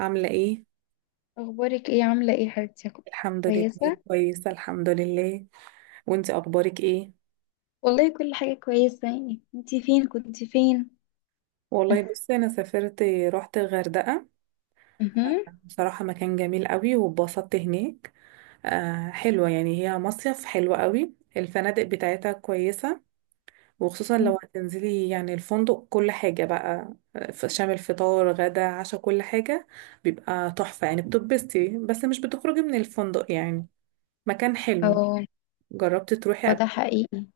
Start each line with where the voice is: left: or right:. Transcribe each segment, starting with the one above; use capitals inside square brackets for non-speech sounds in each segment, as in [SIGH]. right: عاملة ايه؟
left: اخبارك ايه؟ عامله ايه حبيبتي؟
right: الحمد لله.
left: كويسه.
right: كويسة الحمد لله. وانتي اخبارك ايه؟
left: والله كل حاجة كويسة، يعني انتي فين؟ كنت فين؟
right: والله بصي انا سافرت، رحت الغردقة.
left: اها.
right: بصراحة مكان جميل قوي واتبسطت هناك. آه حلوة، يعني هي مصيف حلو قوي، الفنادق بتاعتها كويسة، وخصوصا لو هتنزلي يعني الفندق كل حاجة بقى شامل فطار غدا عشاء كل حاجة، بيبقى تحفة يعني، بتتبسطي بس مش بتخرجي من الفندق يعني. مكان حلو.
left: اه،
right: جربتي تروحي
left: هو
right: قبل؟
left: ده حقيقي.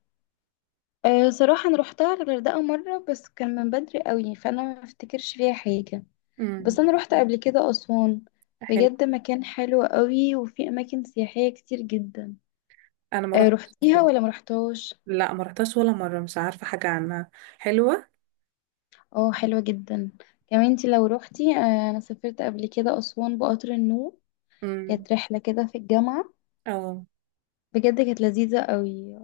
left: أه صراحة انا روحتها الغردقة مرة بس كان من بدري قوي فانا ما افتكرش فيها حاجة.
right: مم،
left: بس انا روحت قبل كده اسوان.
right: حلو.
left: بجد مكان حلو قوي وفي اماكن سياحية كتير جدا.
right: انا ما
left: أه
right: رحتش.
left: روحتيها ولا ما روحتهاش؟
right: لا ما رحتهاش ولا مرة، مش عارفة حاجة عنها. حلوة.
left: اه حلوة جدا. كمان انتي لو روحتي، أه انا سافرت قبل كده اسوان بقطر النوم.
right: امم.
left: كانت رحلة كده في الجامعة.
right: اه.
left: بجد كانت لذيذة قوي.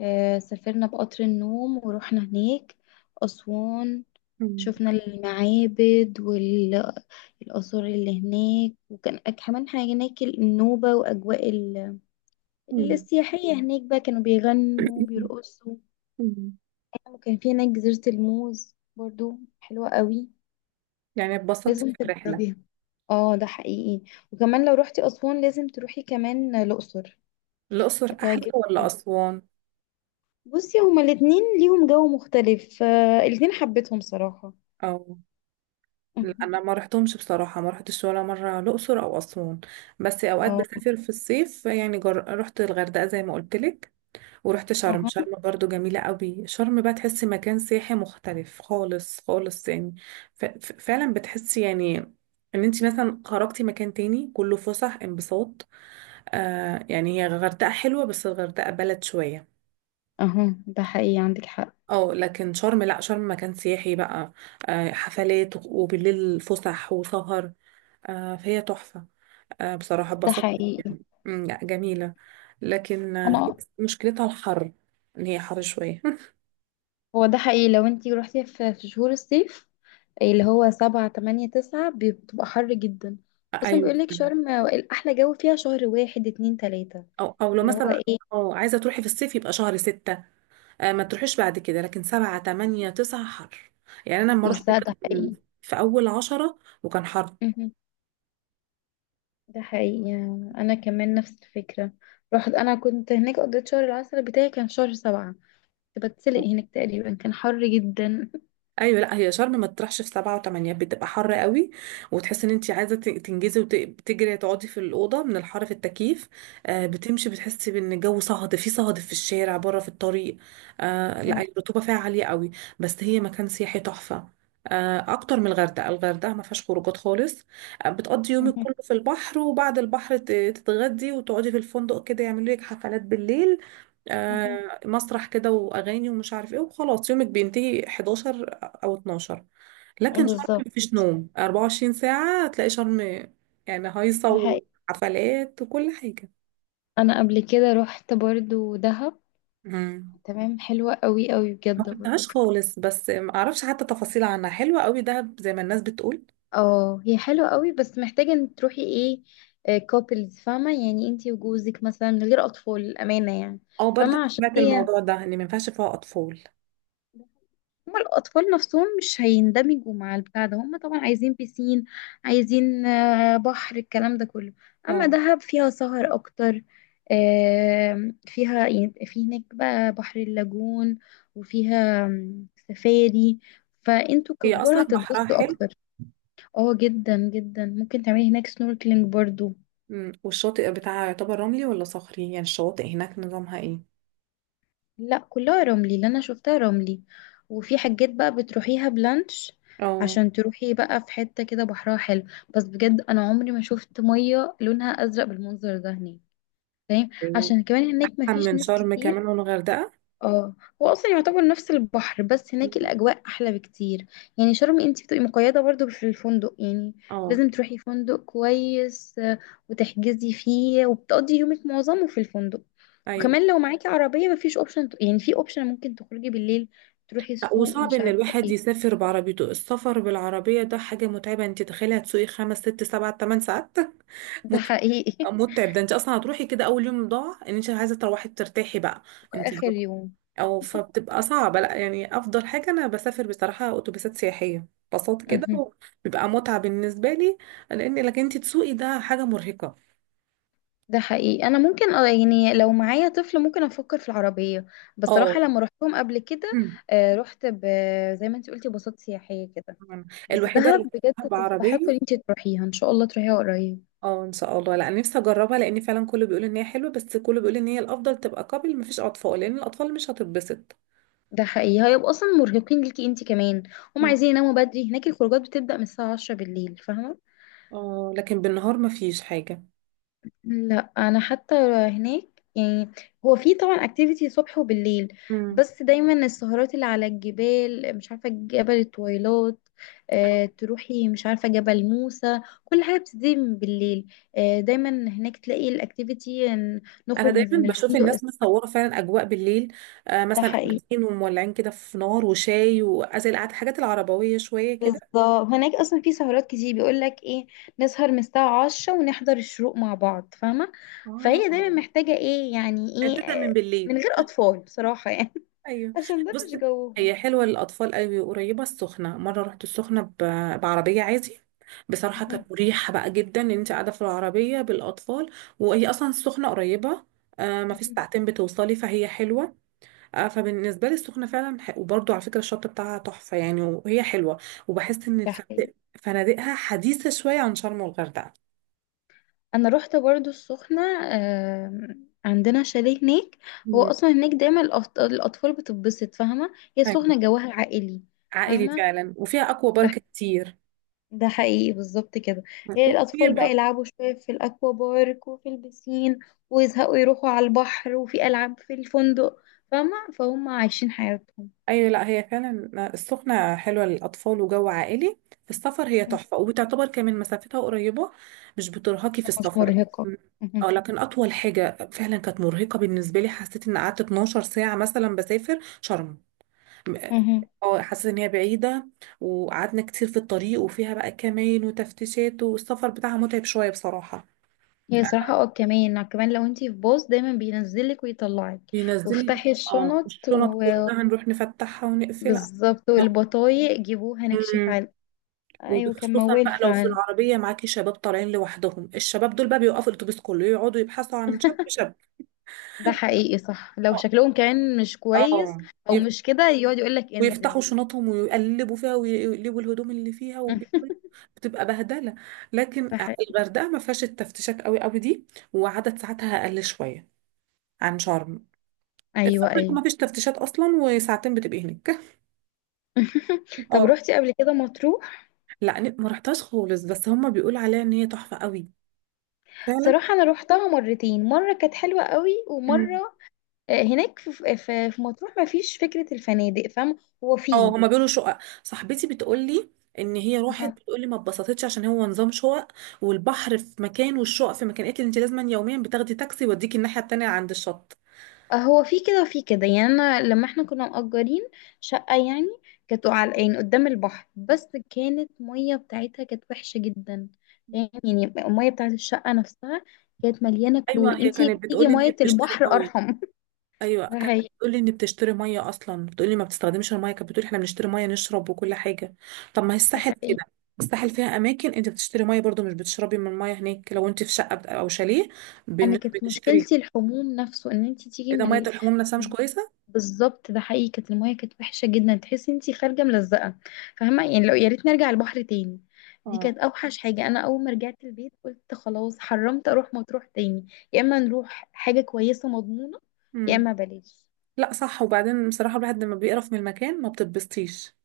left: سافرنا بقطر النوم ورحنا هناك أسوان.
right: مم.
left: شفنا المعابد والآثار اللي هناك، وكان كمان حاجة هناك النوبة وأجواء
right: مم.
left: السياحية هناك بقى كانوا بيغنوا بيرقصوا.
right: مم.
left: وكان في هناك جزيرة الموز برضو حلوة قوي.
right: يعني اتبسطت
left: لازم
right: في الرحلة.
left: تجربيها. اه ده حقيقي. وكمان لو روحتي أسوان لازم تروحي كمان الأقصر.
right: الأقصر أحلى
left: هتعجبك.
right: ولا أسوان؟
left: بصي هما الاتنين ليهم جو مختلف، الاتنين حبيتهم صراحة.
right: أو. لا أنا
left: [LAUGHS]
right: ما رحتهمش بصراحة، ما رحتش ولا مرة الأقصر أو أسوان. بس أوقات
left: اه.
right: بسافر في الصيف، يعني رحت الغردقة زي ما قلت لك. ورحت شرم،
left: اه.
right: برضو جميلة قوي. شرم بقى تحسي مكان سياحي مختلف خالص خالص يعني. فعلا بتحسي يعني ان انت مثلا خرجتي مكان تاني، كله فسح انبساط. آه يعني هي الغردقة حلوة بس الغردقة بلد شوية.
left: اه ده حقيقي عندك حق.
right: اه لكن شرم لا، شرم مكان سياحي بقى. حفلات وبالليل فسح وسهر. آه فهي تحفة. آه بصراحة
left: ده
right: اتبسطت
left: حقيقي.
right: يعني. لا جميلة. لكن
left: انا.
right: مشكلتها الحر، ان هي حر شوية.
left: هو ده حقيقي لو انتي روحتي في شهور الصيف اللي هو سبعة تمانية تسعة بتبقى حر جدا.
right: [LAUGHS]
left: اصلا
right: ايوه.
left: بيقولك شرم احلى جو فيها شهر واحد اتنين تلاتة.
right: او لو
left: اللي هو
right: مثلا،
left: ايه.
right: اه عايزه تروحي في الصيف يبقى شهر ستة. آه ما تروحيش بعد كده، لكن سبعة تمانية تسعة حر. يعني انا لما رحت
left: ده
right: كان
left: حقيقي.
right: في اول عشرة وكان حر.
left: مهم. ده حقيقي. انا كمان نفس الفكرة. رحت، انا كنت هناك قضيت شهر العسل بتاعي كان شهر سبعة. كنت بتسلق هناك تقريبا، كان حر جدا.
right: ايوه لا هي شرم ما تطرحش في سبعة وثمانية، بتبقى حر قوي. وتحس ان انت عايزه تنجزي وتجري تقعدي في الاوضه من الحر في التكييف. آه بتمشي بتحسي بان الجو صهد، في الشارع بره في الطريق. آه لا
left: مم.
right: الرطوبه فيها عاليه قوي. بس هي مكان سياحي تحفه. آه اكتر من الغردقه. الغردقه ما فيهاش خروجات خالص. آه بتقضي يومك
left: مهم.
right: كله في البحر، وبعد البحر تتغدي وتقعدي في الفندق، كده يعملوا لك حفلات بالليل.
left: مهم.
right: آه مسرح كده واغاني ومش عارف ايه، وخلاص يومك بينتهي 11 او 12. لكن شرم
left: بالظبط.
right: مفيش نوم، 24 ساعة هتلاقي شرم يعني هايصة
left: ده حقيقي.
right: وحفلات وكل حاجة.
left: انا قبل كده رحت برضو دهب.
right: مم.
left: تمام حلوة قوي قوي
right: ما
left: بجد برضو.
right: رحتهاش خالص، بس ما اعرفش حتى تفاصيل عنها. حلوة قوي دهب زي ما الناس بتقول.
left: اه هي حلوة قوي بس محتاجة ان تروحي ايه، كوبلز فاهمة، يعني انتي وجوزك مثلا من غير اطفال الامانة يعني.
right: او برضه
left: فاهمة؟ عشان
right: سمعت
left: هي،
right: الموضوع ده، ان ما ينفعش فيها اطفال.
left: هما الأطفال نفسهم مش هيندمجوا مع البتاع ده، هما طبعا عايزين بيسين، عايزين بحر، الكلام ده كله. أما
right: اه.
left: دهب فيها سهر أكتر. فيها يعني في هناك بقى بحر اللاجون، وفيها سفاري. فانتوا
right: هي
left: ككبار
right: اصلا بحرها
left: هتتبسطوا
right: حلو.
left: اكتر. اه جدا جدا ممكن تعملي هناك سنوركلينج برضو.
right: والشاطئ بتاعها يعتبر رملي ولا صخري؟ يعني الشواطئ هناك نظامها ايه؟
left: لا كلها رملي اللي انا شفتها رملي. وفي حاجات بقى بتروحيها بلانش
right: اه.
left: عشان تروحي بقى في حتة كده بحرها حلو. بس بجد انا عمري ما شفت مية لونها ازرق بالمنظر ده هناك. فاهم؟
right: إيه.
left: عشان كمان هناك مفيش
right: من
left: ناس
right: شرم
left: كتير.
right: كمان والغردقة.
left: اه هو اصلا يعتبر نفس البحر بس هناك الاجواء احلى بكتير. يعني شرم انت بتبقي مقيده برضو في الفندق يعني.
right: اه.
left: لازم تروحي فندق كويس، وتحجزي فيه وبتقضي يومك معظمه في الفندق.
right: ايوه.
left: وكمان لو معاكي عربيه مفيش اوبشن، يعني في اوبشن ممكن تخرجي بالليل تروحي
right: لأ،
left: السوق
right: وصعب
left: ومش
right: ان
left: عارفه
right: الواحد
left: ايه.
right: يسافر بعربيته. السفر بالعربية ده حاجة متعبة، انت تخيلي هتسوقي خمس ست سبع تمن ساعات. [LAUGHS]
left: ده
right: متعب.
left: حقيقي. [LAUGHS]
right: متعب. ده انت اصلا هتروحي كده اول يوم ضاع، ان انت عايزة تروحي ترتاحي بقى. انت.
left: اخر يوم.
right: او فبتبقى صعبة. لا يعني افضل حاجة انا بسافر بصراحة اتوبيسات سياحية، بساط كده بيبقى متعة بالنسبة لي. لان لك انت تسوقي ده حاجة مرهقة.
left: ده حقيقي. انا ممكن يعني لو معايا طفل ممكن افكر في العربيه.
right: اه.
left: بصراحه لما رحتهم قبل كده، آه، رحت ب... زي ما انت قلتي باصات سياحيه كده.
right: [CLEARS THROAT]
left: بس
right: الوحيدة
left: دهب
right: اللي
left: بجد تستحق
right: بعربية.
left: ان انت تروحيها، ان شاء الله تروحيها قريب.
right: اه ان شاء الله. لا انا نفسي اجربها، لان فعلا كله بيقول ان هي حلوه، بس كله بيقول ان هي الافضل تبقى قبل مفيش اطفال، لان الاطفال مش هتتبسط.
left: ده حقيقي هيبقوا اصلا مرهقين ليكي انت كمان. هم
right: مم.
left: عايزين يناموا بدري، هناك الخروجات بتبدا من الساعه 10 بالليل فاهمه.
right: اه لكن بالنهار مفيش حاجه.
left: لا انا حتى هناك، يعني هو في طبعا اكتيفيتي صبح وبالليل.
right: مم.
left: بس دايما السهرات اللي على الجبال، مش عارفه جبل التويلات، تروحي مش عارفه جبل موسى، كل حاجه بتبتدي من بالليل. دايما هناك تلاقي الاكتيفيتي إن
right: انا
left: نخرج من
right: دايما بشوف
left: الفندق.
right: الناس مصوره فعلا اجواء بالليل. آه مثلا
left: الصبح ايه.
right: قاعدين ومولعين كده في نار وشاي، وازي القعده الحاجات العربويه شويه كده.
left: بالظبط هناك اصلا في سهرات كتير بيقول لك ايه، نسهر من الساعه 10 ونحضر الشروق مع بعض فاهمه. فهي دايما
right: اه
left: محتاجه ايه، يعني
right: يعني
left: ايه،
right: بتبدا من
left: من
right: بالليل.
left: غير اطفال بصراحه يعني.
right: ايوه.
left: عشان ده
right: بص،
left: مش جوهم.
right: هي حلوه للاطفال قوي، وقريبه السخنه. مره رحت السخنه بعربيه عادي، بصراحه
left: مهم.
right: كانت مريحه بقى جدا ان انت قاعده في العربيه بالاطفال. وهي اصلا السخنه قريبه، آه ما في
left: مهم.
right: ساعتين بتوصلي، فهي حلوه. آه فبالنسبه لي السخنه فعلا وبرضو على فكره الشط بتاعها تحفه يعني، وهي حلوه. وبحس ان
left: ده حقيقي.
right: الفنادق، فنادقها حديثه شويه عن شرم والغردقه.
left: انا رحت برضو السخنة، عندنا شاليه هناك. هو
right: مم.
left: اصلا هناك دايما الاطفال بتتبسط، فاهمة؟ هي
right: ايوه
left: السخنة جواها عائلي.
right: عائلي
left: فاهمة.
right: فعلا، وفيها اكوا
left: ده
right: بارك كتير،
left: ده حقيقي بالظبط كده. هي الاطفال بقى
right: وقريبه.
left: يلعبوا شوية في الاكوا بارك وفي البسين، ويزهقوا يروحوا على البحر، وفي العاب في الفندق. فاهمة؟ فهم عايشين حياتهم.
right: ايوه لا هي فعلا السخنه حلوه للاطفال وجو عائلي في السفر. هي
left: مهم.
right: تحفه، وبتعتبر كمان مسافتها قريبه، مش بترهقي في
left: مش
right: السفر.
left: مرهقة. مهم.
right: اه لكن اطول حاجه فعلا كانت مرهقه بالنسبه لي، حسيت ان قعدت 12 ساعه مثلا بسافر شرم. م-
left: مهم.
right: اه حسيت ان هي بعيده، وقعدنا كتير في الطريق، وفيها بقى كمان وتفتيشات، والسفر بتاعها متعب شويه بصراحه.
left: هي صراحة اه، كمان كمان لو انتي في باص دايما بينزلك ويطلعك،
right: بينزل.
left: وافتحي
right: اه
left: الشنط،
right: الشنط
left: وبالظبط.
right: كلها نروح نفتحها ونقفلها.
left: والبطايق جيبوها نكشف
right: مم.
left: عن. ايوه كان
right: وخصوصا
left: موال
right: بقى لو في
left: فعلا.
right: العربية معاكي شباب طالعين لوحدهم، الشباب دول بقى بيوقفوا الأتوبيس كله، يقعدوا يبحثوا عن شاب شاب.
left: ده حقيقي صح لو
right: اه.
left: شكلهم كمان مش كويس،
right: آه.
left: او
right: يف-
left: مش كده يقعد يقولك
right: ويفتحوا
left: انزل.
right: شنطهم ويقلبوا فيها ويقلبوا الهدوم اللي فيها وبيقولوا،
left: [LAUGHS]
right: بتبقى بهدلة. لكن
left: ده حقيقي.
right: الغردقة ما فيهاش التفتيشات قوي قوي دي، وعدد ساعاتها أقل شوية عن شرم. السفر
left: ايوه ايوه.
right: ما فيش تفتيشات أصلا، وساعتين بتبقي هناك. [LAUGHS]
left: [LAUGHS] طب
right: اه.
left: روحتي قبل كده مطروح؟
right: لا ما رحتهاش خالص، بس هما بيقولوا عليها إن هي تحفة قوي.
left: صراحة انا روحتها مرتين، مرة كانت حلوة قوي
right: فعلا.
left: ومرة، هناك في مطروح ما فيش فكرة الفنادق فاهمة. هو
right: اه
left: فيه.
right: هما بيقولوا شقق. صاحبتي بتقولي ان هي راحت، بتقولي ما اتبسطتش عشان هو نظام شقق، والبحر في مكان والشقق في مكان. قالت لي انت لازما يوميا بتاخدي تاكسي يوديكي الناحيه التانيه عند الشط.
left: هو في كده وفي كده، يعني انا لما احنا كنا مأجرين شقة يعني، كانت على يعني قدام البحر، بس كانت مية بتاعتها كانت وحشة جدا. يعني المية بتاعت الشقة نفسها كانت مليانة كلور،
right: ايوه هي
left: انتي
right: كانت
left: بتيجي
right: بتقولي ان هي
left: مية
right: بتشتري
left: البحر
right: ميه.
left: ارحم. [LAUGHS]
right: ايوه
left: ده
right: كانت
left: حقيقي.
right: بتقولي ان بتشتري ميه، اصلا بتقولي ما بتستخدمش الميه، كانت بتقولي احنا بنشتري ميه نشرب وكل حاجه. طب ما هي
left: ده
right: الساحل
left: حقيقي.
right: كده، الساحل فيها اماكن انت بتشتري ميه برضو، مش بتشربي من الميه هناك لو انت في شقه او شاليه،
left: انا كانت
right: بنشتري.
left: مشكلتي الحموم نفسه ان انت تيجي
right: ايه ده،
left: من
right: ميه الحموم نفسها مش كويسه.
left: بالظبط. ده حقيقي كانت المايه كانت وحشه جدا تحسي انت خارجه ملزقه، فاهمه؟ يعني لو يا ريت نرجع البحر تاني. دي
right: اه.
left: كانت اوحش حاجه. انا اول ما رجعت البيت قلت خلاص حرمت اروح مطروح تاني. يا اما نروح حاجه كويسه مضمونه، يا
right: امم.
left: اما بلاش.
right: لا صح، وبعدين بصراحة الواحد لما بيقرف من المكان ما بتتبسطيش.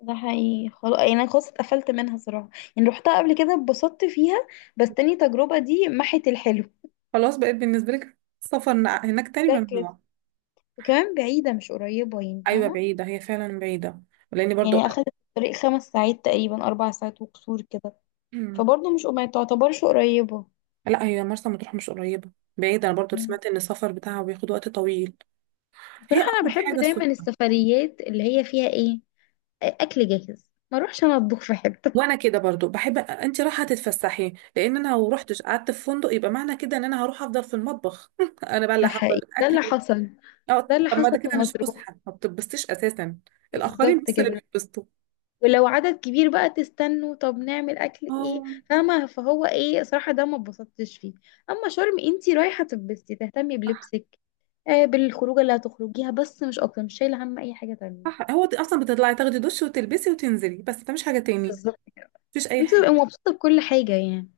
left: ده حقيقي خلاص يعني انا خلاص اتقفلت منها صراحه. يعني روحتها قبل كده اتبسطت فيها، بس تاني تجربه دي محت الحلو.
right: خلاص بقيت بالنسبة لك السفر هناك تاني
left: شكلت.
right: ممنوع.
left: وكمان بعيده مش قريبه يعني
right: أيوة
left: فاهمه.
right: بعيدة، هي فعلا بعيدة. لأني برضو.
left: يعني أخدت الطريق خمس ساعات تقريبا، أربع ساعات وكسور كده.
right: مم.
left: فبرضه مش، ما تعتبرش قريبة.
right: لا هي مرسى مطروح مش قريبة، بعيدة. أنا برضو
left: مم.
right: سمعت إن السفر بتاعها بياخد وقت طويل. هي
left: بصراحة أنا
right: أقرب
left: بحب
right: حاجة
left: دايما
right: السخنة.
left: السفريات اللي هي فيها إيه، أكل جاهز. ما أروحش أنا أطبخ في حتة.
right: وأنا كده برضو بحب أنت رايحة تتفسحي، لأن أنا لو روحتش قعدت في فندق يبقى معنى كده إن أنا هروح أفضل في المطبخ. [LAUGHS] أنا بقى اللي
left: ده
right: هحضر
left: حقيقي ده
right: الأكل.
left: اللي حصل.
right: أه.
left: ده اللي
right: طب ما
left: حصل
right: ده
left: في
right: كده مش
left: مطروح.
right: فسحة، ما بتتبسطيش أساسا. الآخرين
left: بالظبط
right: بس اللي
left: كده.
right: بيتبسطوا.
left: ولو عدد كبير بقى تستنوا طب نعمل أكل إيه.
right: اه
left: فاهمة؟ فهو إيه صراحة ده ما اتبسطتش فيه. أما شرم أنتي رايحة تبستي، تهتمي بلبسك، بالخروجة اللي هتخرجيها بس مش أكتر، مش شايلة هم أي حاجة تانية.
right: صح، هو اصلا بتطلعي تاخدي دش وتلبسي وتنزلي بس، ده مش حاجه تاني،
left: بالظبط.
right: مفيش اي
left: انت تبقي
right: حاجه.
left: مبسوطة بكل حاجة يعني.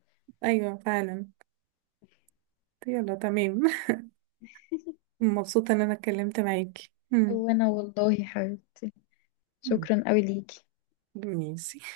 right: ايوه فعلا. يلا تمام. [LAUGHS] مبسوطه ان انا اتكلمت معاكي.
left: وانا والله يا حبيبتي،
right: مم.
left: شكرا قوي ليكي.
right: ماشي.